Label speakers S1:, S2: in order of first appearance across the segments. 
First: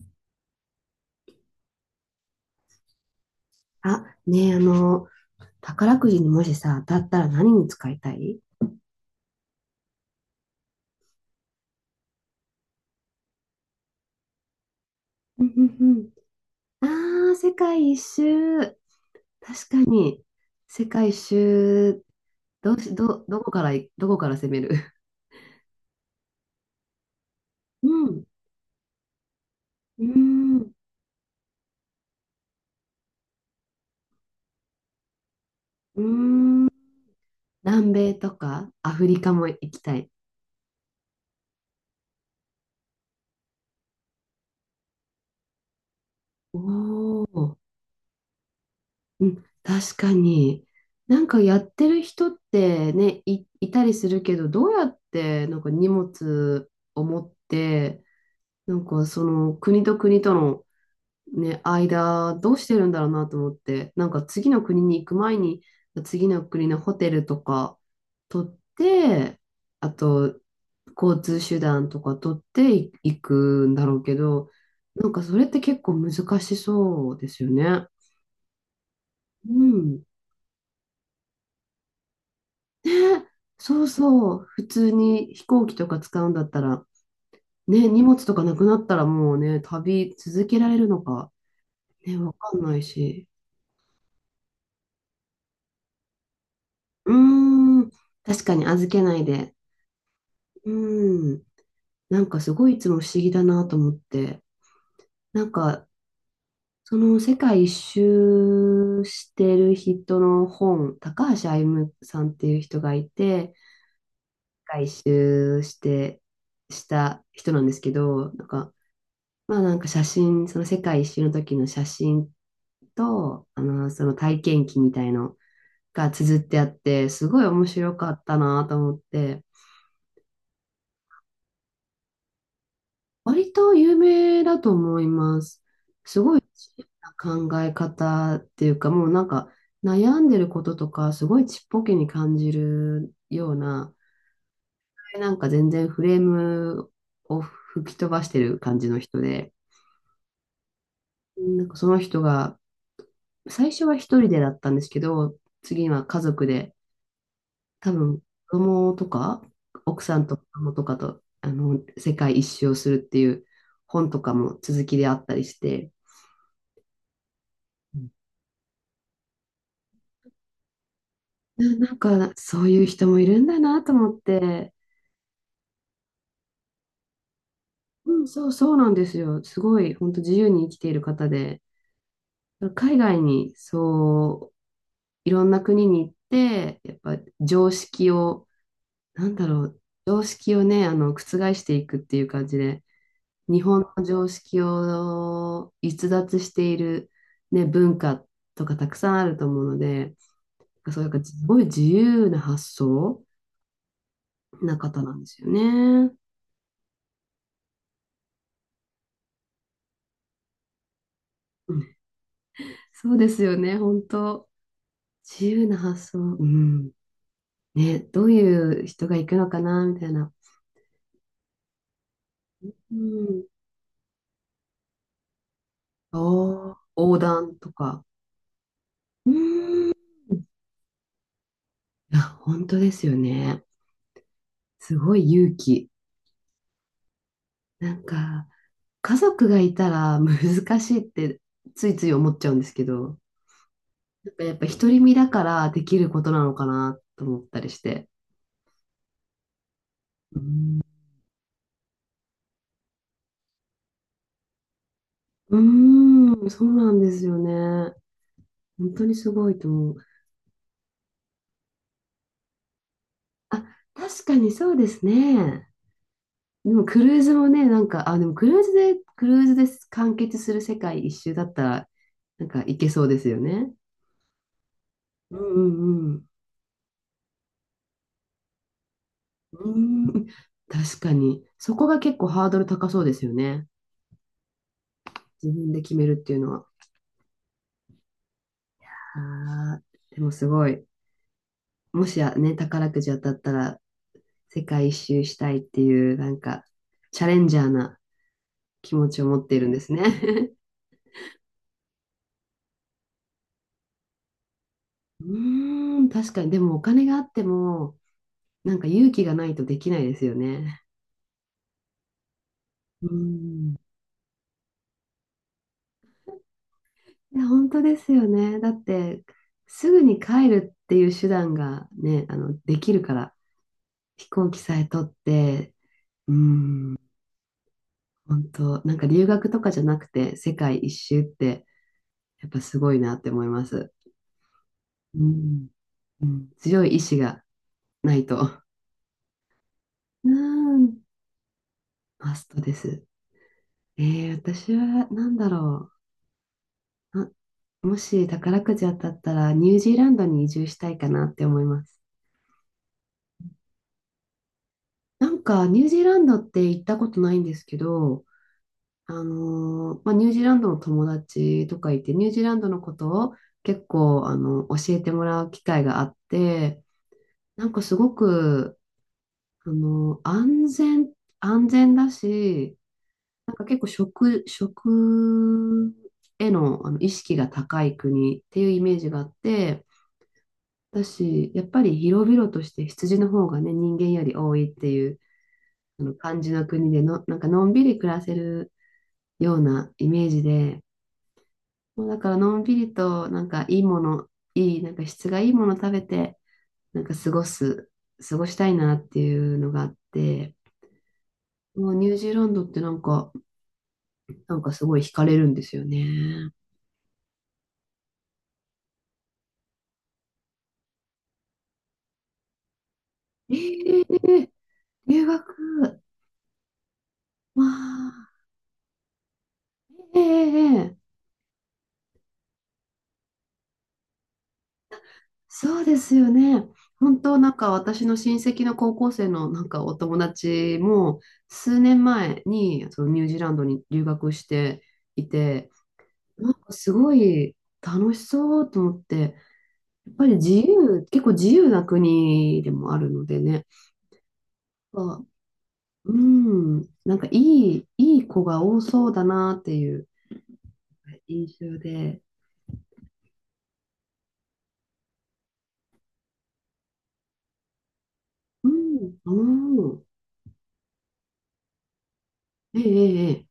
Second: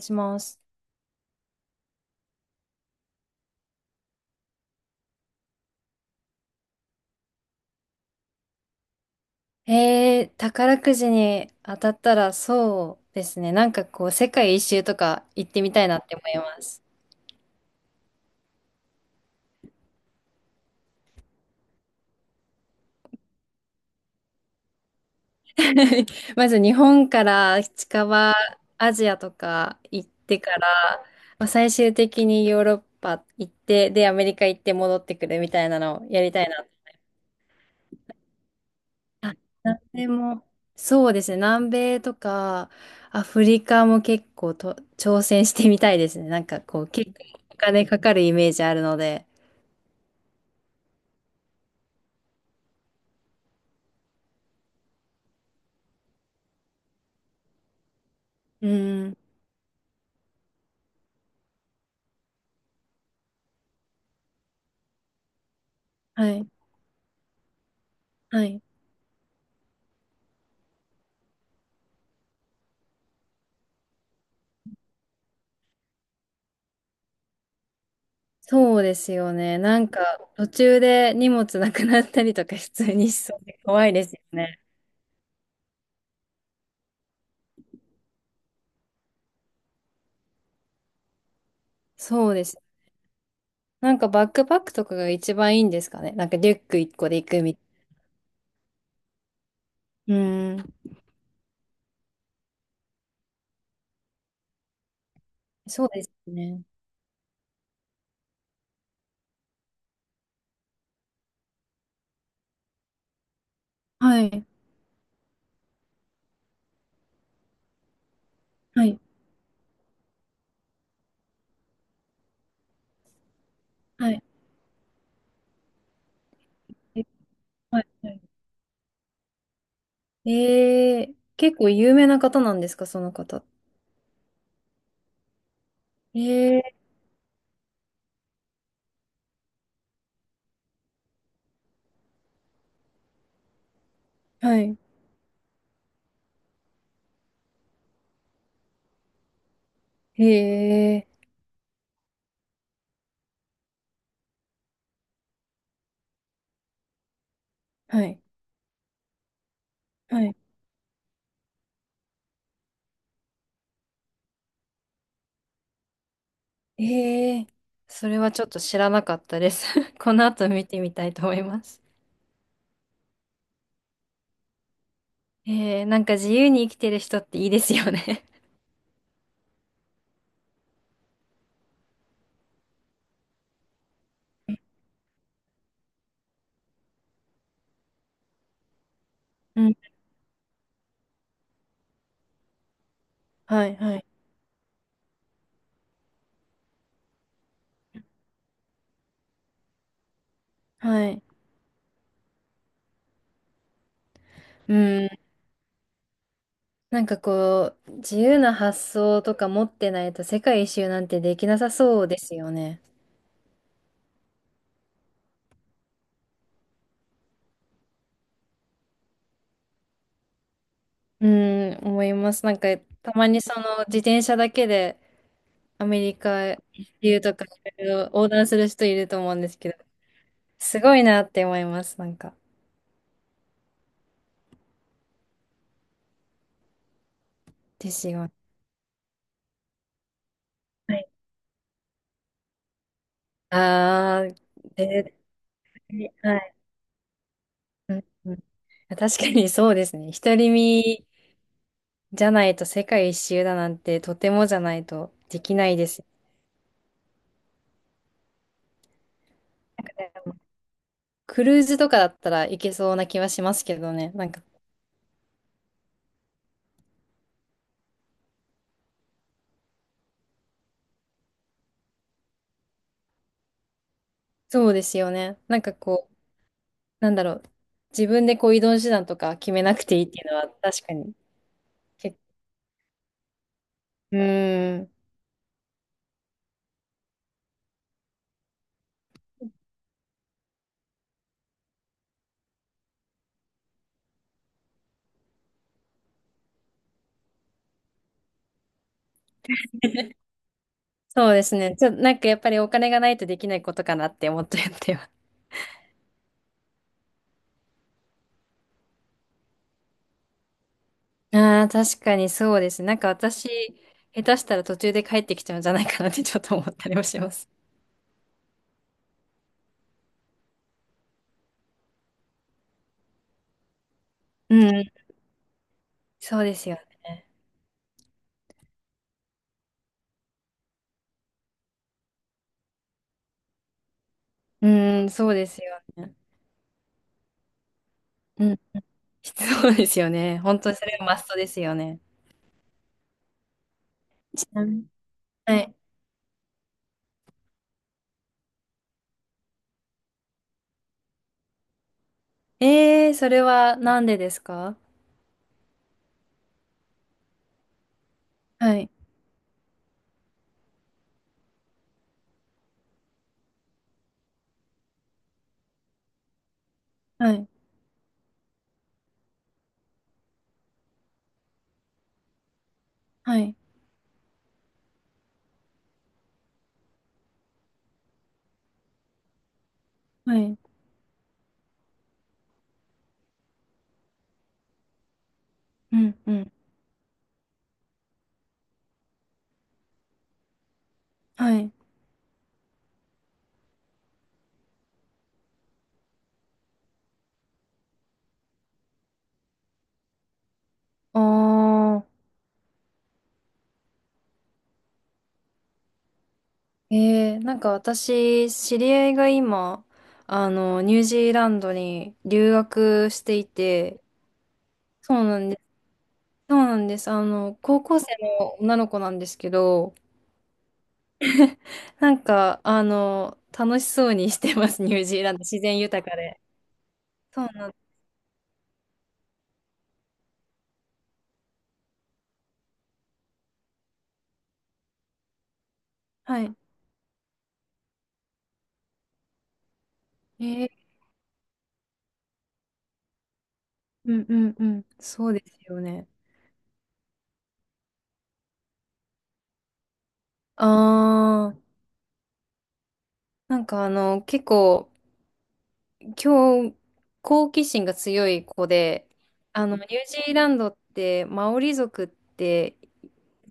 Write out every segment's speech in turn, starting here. S1: します。
S2: あ、ねえ、宝くじにもしさ、当たったら何に使いたい？
S1: 宝くじに当たったらそうですね。なんかこう、世界一周とか
S2: う
S1: 行っ
S2: んう
S1: てみ
S2: ん
S1: たい
S2: う
S1: なっ
S2: ん。
S1: て思います。
S2: ああ、世界一周。確かに、世界一周、どうし、ど、どこからい、どこから攻める？
S1: まず日本から
S2: う
S1: 近
S2: ん。
S1: 場、アジアとか
S2: う
S1: 行ってか
S2: ん。
S1: ら、まあ、最終的にヨーロッパ行って、で、アメリカ行って戻ってくるみたいな
S2: う
S1: のをやりたいな。
S2: ん。南米とかアフリカも行
S1: 南
S2: きた
S1: 米
S2: い。
S1: も、そうですね。南米とか、アフリカも結構と挑戦してみたいですね。なん
S2: お
S1: かこう、結構
S2: お。
S1: お金かかるイメージあるの
S2: う
S1: で。
S2: ん。確かに。なんかやってる人ってね、いたりするけど、どうやってなんか荷物を持って、
S1: う
S2: なんか
S1: ん。
S2: その国と国とのね、間どうしてるんだろうなと思って、なんか次の国に行く前に、次
S1: は
S2: の
S1: い。
S2: 国のホテルとか
S1: は
S2: 取っ
S1: い。
S2: て、あと交通手段とか取ってい行くんだろうけど、なんかそれって結構難しそうですよね。
S1: そうですよ
S2: う
S1: ね。なんか、
S2: ん。
S1: 途中で荷物なくなったりとか普通にし
S2: ね、
S1: そうで
S2: そ
S1: 怖
S2: う
S1: いですよ
S2: そう。
S1: ね。
S2: 普通に飛行機とか使うんだったら、ね、荷物とかなくなったらもうね、旅続けられるのか、ね、
S1: そ
S2: わ
S1: うで
S2: か
S1: す。
S2: んないし。
S1: なんかバックパックとかが一番いいんですかね。なんかリュック一個
S2: う
S1: で行くみた
S2: ー
S1: い
S2: ん、確かに預けないで。
S1: な。うー
S2: う
S1: ん。
S2: ーん、なんかすごいいつも不思議だなと思って。なん
S1: そ
S2: か、
S1: うですね。
S2: その世界一周してる人の本、高橋歩さんっていう人がいて、世
S1: はい。
S2: 界一周した人なんですけど、なんか、
S1: はい。
S2: まあなんか写真、その世界一周の時の写真と、そ
S1: は
S2: の
S1: い。
S2: 体験記みたいのが綴ってあっ
S1: え、
S2: て、すごい面
S1: はい
S2: 白か
S1: はい、
S2: ったなと思って。
S1: 結構有名な方なんですか、その方。
S2: 割と有名だと思います。す
S1: え
S2: ごい
S1: ー、
S2: 自由な考え方っていうか、もうなんか悩んでることとか、すごいちっぽけに感じるような、
S1: はい。
S2: なんか全然フレームを吹き飛ばしてる感じの人で、
S1: え
S2: なんかその人が、最初は一人でだったんですけど、次は家族で、多
S1: ー、はい。
S2: 分子供とか、奥さ
S1: は
S2: ん
S1: い、
S2: と子供とかと、世界一周をするっていう本とかも続きであったりして、
S1: ええ、それはちょっと知らなかったです。この後見てみたいと思い ま
S2: な
S1: す。
S2: なんか、そういう人もいるんだなと思って、
S1: ええ、なんか自由に生きてる人っていいですよ
S2: う
S1: ね。
S2: ん、そう、そうなんですよ。すごい、本当自由に生きている方で、海外に、そう、いろんな国に行って、やっぱ常識を、なんだ ろ
S1: うん。
S2: う、常識をね、覆していくっていう感じで、日
S1: はい
S2: 本
S1: は
S2: の
S1: い。
S2: 常識を逸脱している、ね、文化とかたくさんあると思うので、そうい
S1: は
S2: う
S1: い。
S2: か、すごい自由な発想
S1: う
S2: な方
S1: ん。
S2: なんですよね。
S1: なんかこう、自由な発想とか持ってないと世界一周なんてできなさそうですよね。
S2: そうですよね、本当。自由な発想。うん。ね、どういう人が行くのかな、みたいな。
S1: うん、思います。なんか
S2: う
S1: たまに
S2: ん。
S1: その自転車だけでアメリカ
S2: おー、
S1: 一
S2: 横
S1: 周とか
S2: 断と
S1: い
S2: か。
S1: ろいろ横断する人いると
S2: う
S1: 思
S2: ん。
S1: うんですけど、
S2: い
S1: すごいなって思います。なん
S2: や、
S1: か、
S2: 本当ですよね。すごい勇気。
S1: で
S2: なん
S1: すよね。
S2: か、家族がいたら難しいってついつい思っちゃうんですけど、
S1: ああ、
S2: なんかやっぱ独り身
S1: 絶
S2: だからできる
S1: 対、
S2: こと
S1: は
S2: なの
S1: い。
S2: かなと思ったりし
S1: うん
S2: て。
S1: うん、確かにそうですね。独
S2: う
S1: り
S2: ん、
S1: 身じゃないと世界一周だなんてとてもじゃないとでき
S2: う
S1: ないです。
S2: ーんそうなんですよね。本当にすごいと
S1: なん
S2: 思
S1: か
S2: う。
S1: ね、クルーズとかだったらいけそうな気はしま
S2: あ、
S1: すけどね。
S2: 確
S1: なん
S2: か
S1: か
S2: にそうですね。でもクルーズもね、なんか、あ、でもクルーズで、完結する世界一周だったら、なんか行けそうですよね。
S1: そうですよ
S2: う
S1: ね。
S2: んう
S1: なんか
S2: んう
S1: こう、
S2: ん。
S1: なんだろう。自分でこう移動手段とか決め
S2: うー
S1: なくていいってい
S2: ん、
S1: うのは 確か
S2: 確
S1: に、
S2: かに。そこが
S1: け、
S2: 結構ハードル高そうですよね。
S1: うーん。
S2: 自分で決めるっていうのは。あーでもすごい。もしやね、宝くじ当たったら世界一周したいっていう、なんか、チャレンジャーな気持ちを持っているんですね。
S1: そうですね。ちょ、なんかやっぱりお金がないとできないことかなって思っちゃってます。
S2: うーん、確かに。でもお金があっても、なんか勇気がないとできないですよね。
S1: ああ、確かにそうですね。なん
S2: う
S1: か私、
S2: ん。
S1: 下手したら途中で帰ってきちゃうんじゃないかなってちょっと思ったりもしま
S2: いや、
S1: す。
S2: 本当ですよね。だって、すぐに帰るっていう手段がね、できるから、飛行
S1: う
S2: 機さ
S1: ん、
S2: え取って、う
S1: そうですよ
S2: ん、
S1: ね。
S2: 本当、なんか留学とかじゃなくて、世界一周って、やっぱすごいなって思います。
S1: うん、
S2: う
S1: そうです
S2: ん、
S1: よね。
S2: うん、強い意志がない
S1: うん、
S2: と。
S1: そうですよ
S2: う
S1: ね。本当にそれ
S2: ん、
S1: はマストですよね。
S2: マストです。
S1: ちな
S2: 私
S1: みに。
S2: は、なんだ
S1: はい。
S2: ろう。あ、もし宝くじ当たったら、ニュージーランドに移住したいかなって思います。
S1: それはなんでですか？
S2: なんか、ニュージーランドって行ったことないんですけど、
S1: はい、
S2: まあ、ニュージーランドの友達とかいて、ニュージーランドのことを結構、教えてもらう機会があって、
S1: はい、
S2: なんかすごく、あのー安全、安全だし、
S1: は
S2: なん
S1: い、
S2: か結構食への、意識が高い国っていうイメージがあって、
S1: はい、
S2: 私やっぱり広々として羊の方がね、人間より多いっていう
S1: う
S2: あの
S1: ん、う
S2: 感じ
S1: ん、
S2: の国での、なんかのんびり暮らせるようなイメージで、
S1: はい。
S2: もうだからのんびりとなんかいいもの、なんか質がいいもの食べて、なんか過ごしたいなっていうのがあって、もう
S1: あ
S2: ニュージーランドってなんか、なんかすごい惹かれるんですよね。
S1: ー、えー、なんか私、知り合いが今、あの、ニュージーランドに留学していて、
S2: ええ、
S1: そう
S2: 留
S1: なんです。
S2: 学、
S1: そうなんです。あの、
S2: ま
S1: 高校生
S2: あ、
S1: の女の子なんですけど、
S2: ええええ、
S1: なんか、あの、楽しそうにしてます、ニュージーランド。自然
S2: そうで
S1: 豊
S2: す
S1: か
S2: よ
S1: で。
S2: ね。本当
S1: そう
S2: なん
S1: な
S2: か
S1: ん、
S2: 私の親戚の高校生のなんかお友達も数年前にそのニュージーランドに留学していて、
S1: は
S2: なん
S1: い。
S2: かすごい楽しそうと思って、やっぱり
S1: えー、
S2: 結構自由な国でもあるのでね、
S1: うんうんうん。
S2: あ、
S1: そうですよね。
S2: うん、なんかいい子が多そうだなっていう
S1: あ
S2: 印
S1: ー、
S2: 象で、
S1: なんかあの、結構、今日、好奇心が強い子
S2: う
S1: で、
S2: ん、
S1: あの、ニュー
S2: うん、
S1: ジーランドって、マオリ族って
S2: ええ、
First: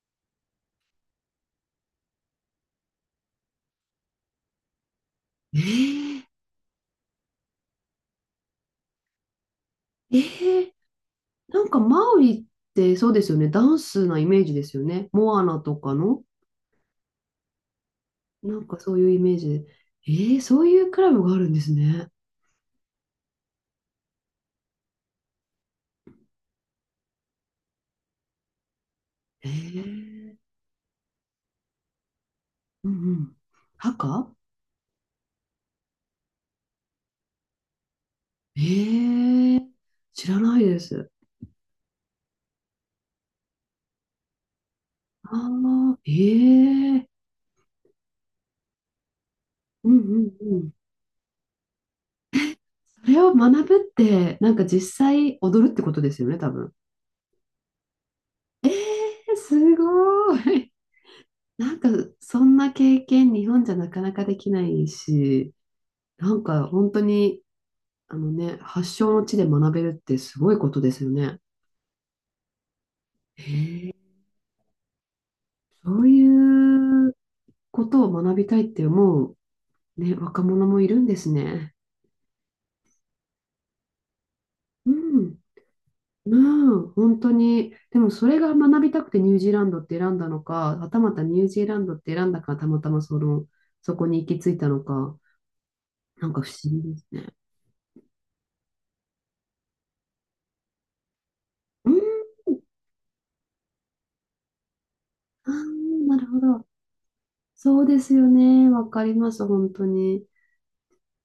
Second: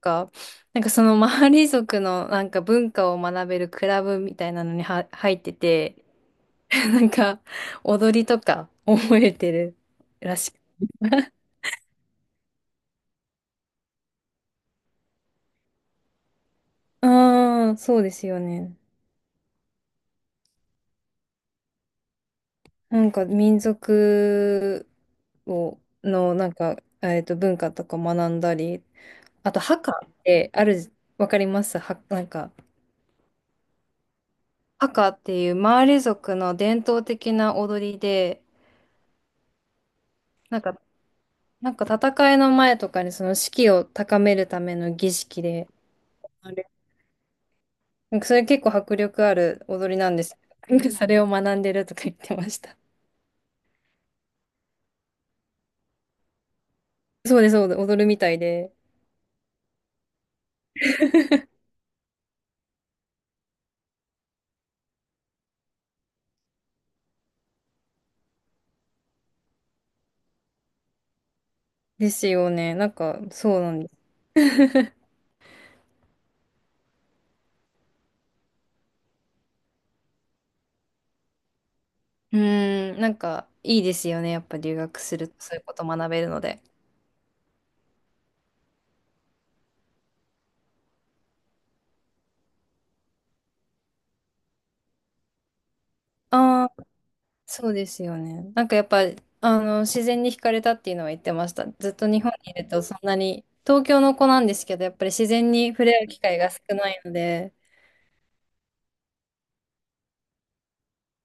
S1: か、なんかそのマオリ族のなんか文化を学べるクラブみたいなのには入って
S2: え
S1: て、
S2: え、
S1: なんか、踊りとか覚えてる
S2: ええ、
S1: らしく。
S2: ええ、なんかマオリってそうですよね。ダンスなイメージですよね。モアナとかの、
S1: ああ、そうですよ
S2: なん
S1: ね。
S2: かそういうイメージで。えー、そういうクラブがあるんですね。
S1: なんか民族を、の、なんか、文化とか学んだり、
S2: え
S1: あと、ハカっ
S2: ー、
S1: てある、わかりますは、なんか、
S2: うんうん。ハカ。
S1: ハカっていうマーレ族の伝統的な踊りで、
S2: えー、知らな
S1: なん
S2: いで
S1: か、
S2: す。
S1: なんか戦いの前とかにその士気を高めるための儀
S2: あ
S1: 式で、
S2: あ、え
S1: あれ
S2: ー、
S1: なんかそれ結構迫力ある踊
S2: う
S1: り
S2: んう
S1: なんです
S2: ん
S1: け
S2: うん。
S1: ど。なんかそれを学んでるとか言ってました。
S2: それを学ぶって、なんか実際踊るってことですよね、多分。
S1: そうです、そうです、踊るみたい
S2: え
S1: で。
S2: ー、すごい。なんかそんな経験日本じゃなかなかできないし、なんか本当にね、発祥の地で学べるってすごいことですよね。
S1: ですよね。なんか、そうなん
S2: へ
S1: で
S2: え、
S1: す。
S2: そういうことを学びたいって思う、ね、若者もいるんですね。
S1: うーん、なんか、いいですよね。やっぱ留
S2: う
S1: 学すると、
S2: ん。
S1: そういうこと学べる
S2: ま
S1: ので。
S2: あ、本当に。でもそれが学びたくてニュージーランドって選んだのか、はたまたニュージーランドって選んだからたまたまそこに行き着いたのか、なんか不
S1: あ
S2: 思
S1: あ、
S2: 議ですね。
S1: そうですよね。なんかやっぱ、あの、自然に惹かれたっていうのは言ってました。ず
S2: う
S1: っ
S2: ん、
S1: と日本にいると、そんなに、東京の子なんですけど、やっぱり自
S2: あ
S1: 然に触れ合
S2: ー
S1: う
S2: な
S1: 機
S2: る
S1: 会
S2: ほ
S1: が少
S2: ど。
S1: ないので、
S2: そうですよね。わかります、本当に。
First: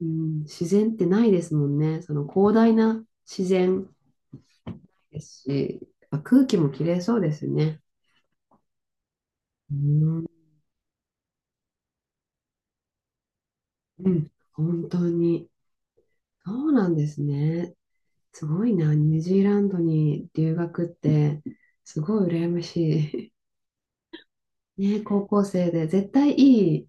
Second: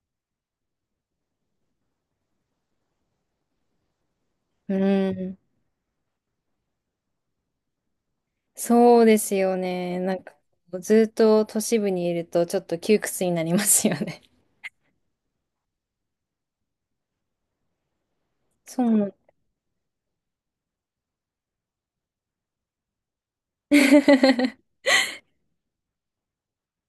S2: うん、自然ってないですもんね。その広大な自然。
S1: うー
S2: で
S1: ん、
S2: すし、やっぱ空気もきれいそうですね。
S1: そうですよ
S2: う
S1: ね。なん
S2: ん、
S1: か、ずっと都市部にいると、ちょっと窮屈になりますよ
S2: う
S1: ね。
S2: ん、本当に。そうなんですね。すごい
S1: そう
S2: な、
S1: なん、
S2: ニュージーランドに留学って、すごい羨まし い。ね、高校生で、絶対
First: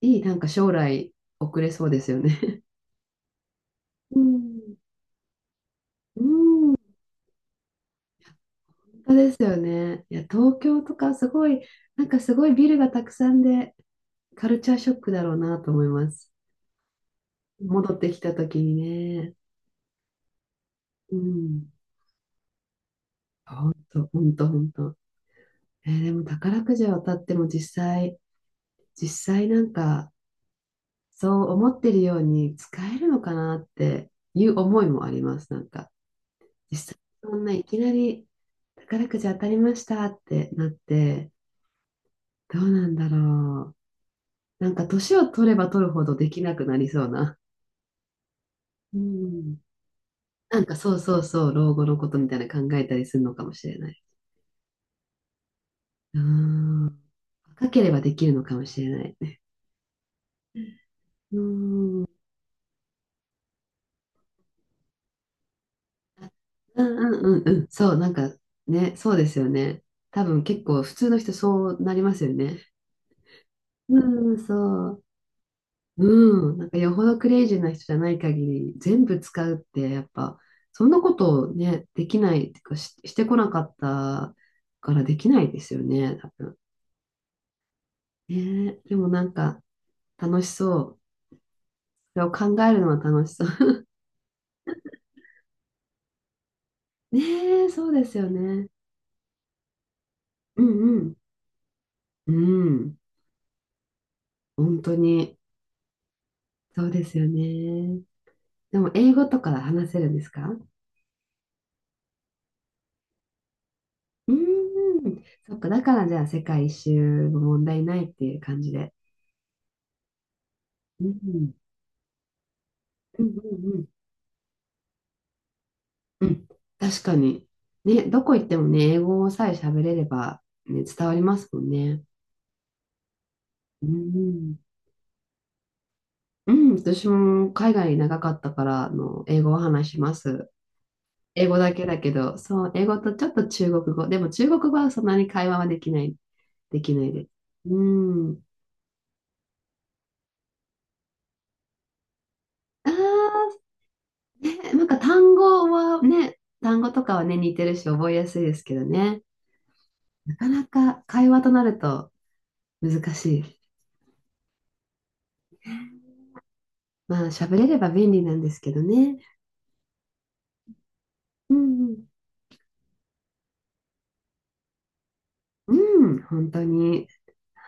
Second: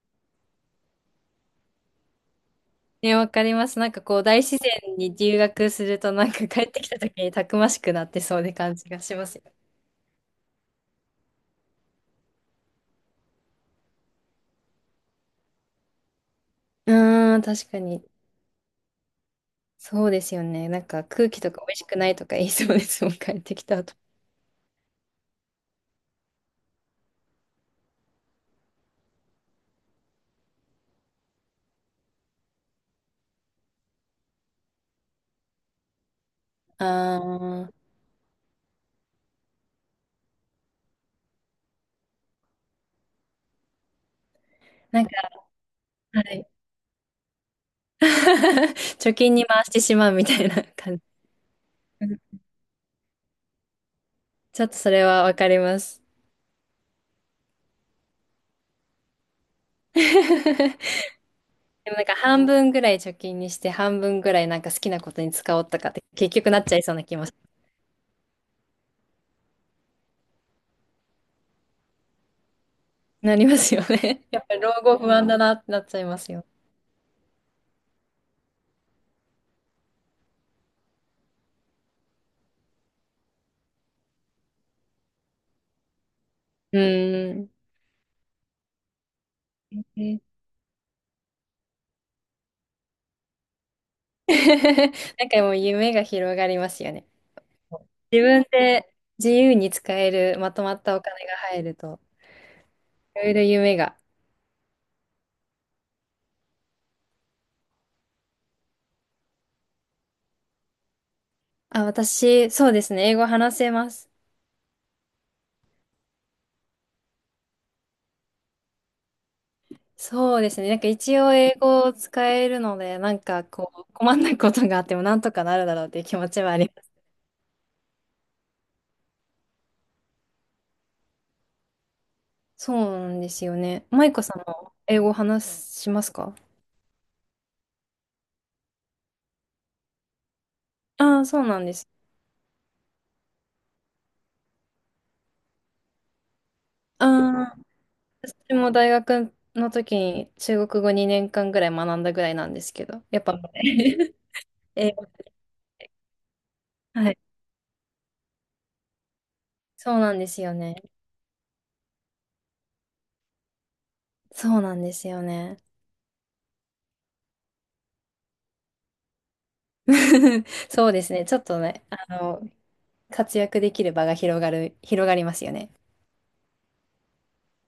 S2: いい、なんか将来送れそうですよね。
S1: ね、わかります。なんか
S2: う
S1: こう、大自
S2: ん、
S1: 然に留学すると、
S2: う
S1: なんか帰っ
S2: ん、
S1: てきた時にたくましくなってそうで感じが
S2: 本
S1: し
S2: 当
S1: ま
S2: で
S1: す
S2: す
S1: よ。
S2: よね。いや、東京とかすごい、なんかすごいビルがたくさんで、カルチャーショックだろうなと思います。
S1: うーん、確か
S2: 戻っ
S1: に。
S2: てきた時にね。
S1: そうですよね。なんか
S2: う
S1: 空気とか
S2: ん。
S1: 美味しくないとか言いそうですもん、帰ってき
S2: ほん
S1: た後。
S2: と、ほんと、ほんと。でも宝くじを当たっても実際、なんか、そう思ってるように使えるのかなっていう思いもあります。なんか、実
S1: あ
S2: 際、そんないき
S1: ー、
S2: なり宝くじ当たりましたってなって、どうなんだろう。なんか、
S1: なん
S2: 年を
S1: か、
S2: 取れば取るほど
S1: は
S2: でき
S1: い。
S2: なくなりそうな。う
S1: 貯金に
S2: ん。
S1: 回してしまうみたい
S2: な
S1: な
S2: んか、そ
S1: 感
S2: う
S1: じ。
S2: そうそう、老後の
S1: う
S2: ことみた
S1: ん、
S2: いな考えたりするのかもしれない。
S1: ちょっとそれはわかります。
S2: うん。若ければできるのかもしれない。
S1: で
S2: うん
S1: もなんか半分ぐらい貯金にして、半分ぐらいなんか好きなことに使おうとかって結局なっちゃ
S2: う
S1: いそうな
S2: ん
S1: 気
S2: う
S1: も
S2: んうんうん。そう、なんかね、そうですよね。多分結構普通の人そうなりますよね。
S1: なりますよね。
S2: うん、
S1: やっぱり老
S2: そ
S1: 後
S2: う。
S1: 不安だなってなっちゃいますよ。
S2: うん。なんかよほどクレイジーな人じゃない限り、全部使うってやっぱ、そんなことをね、できないっていうか、してこなかったからできないですよね、多分。
S1: うーん。
S2: ねえ、でもなんか
S1: ね、
S2: 楽しそう。それを考えるのは楽しそう。
S1: なんかもう夢が広がりますよね。
S2: ねえ、そうです
S1: 自
S2: よ
S1: 分
S2: ね。
S1: で、自由に使えるま
S2: う
S1: とまったお
S2: ん
S1: 金が入ると、
S2: うん。うん。
S1: いろいろ夢が。
S2: 本当に、そうですよね。でも英語とか話せるんですか？う
S1: あ、私、そうですね。英語話せます。
S2: ーん。そっか、だからじゃあ世界一周も問題ないっていう感じで。
S1: そうですね。なんか
S2: う
S1: 一応
S2: ん。
S1: 英語を使えるので、なん
S2: うん
S1: かこ
S2: うん
S1: う、困んないことがあってもなんとかなるだろうっていう気
S2: うん。
S1: 持
S2: う
S1: ち
S2: ん。
S1: はありま
S2: 確
S1: す。
S2: かに。ね、どこ行ってもね、英語さえ喋れれば、ね、伝わりますもんね。
S1: そうなんですよ
S2: う
S1: ね。マイコさん
S2: ん。
S1: も英語話しますか？
S2: うん、私も海外長かったから、英語を話します。
S1: ああー、そう
S2: 英語
S1: なんで
S2: だけ
S1: す。
S2: だけど、そう、英語とちょっと中国語。でも中国語はそんなに会話はできないです。
S1: ああ。
S2: うん。
S1: 私も大学の時に中国語2年間ぐらい学んだぐらいなんですけ
S2: あ
S1: ど、やっぱ、
S2: あ、ね、なん
S1: 英
S2: か
S1: 語、
S2: 単語と
S1: は
S2: か
S1: い。
S2: はね、似てるし覚えやすいですけどね。
S1: そうなんで
S2: な
S1: す
S2: か
S1: よ
S2: な
S1: ね。
S2: か会話となると難しい。
S1: そうなんですよね。
S2: まあ、喋れれば便利なんですけどね。
S1: そうですね。ちょっ
S2: う
S1: とね、
S2: んう
S1: あ
S2: ん。
S1: の、活躍できる場が広がる、広がりますよね。
S2: うん、本当に。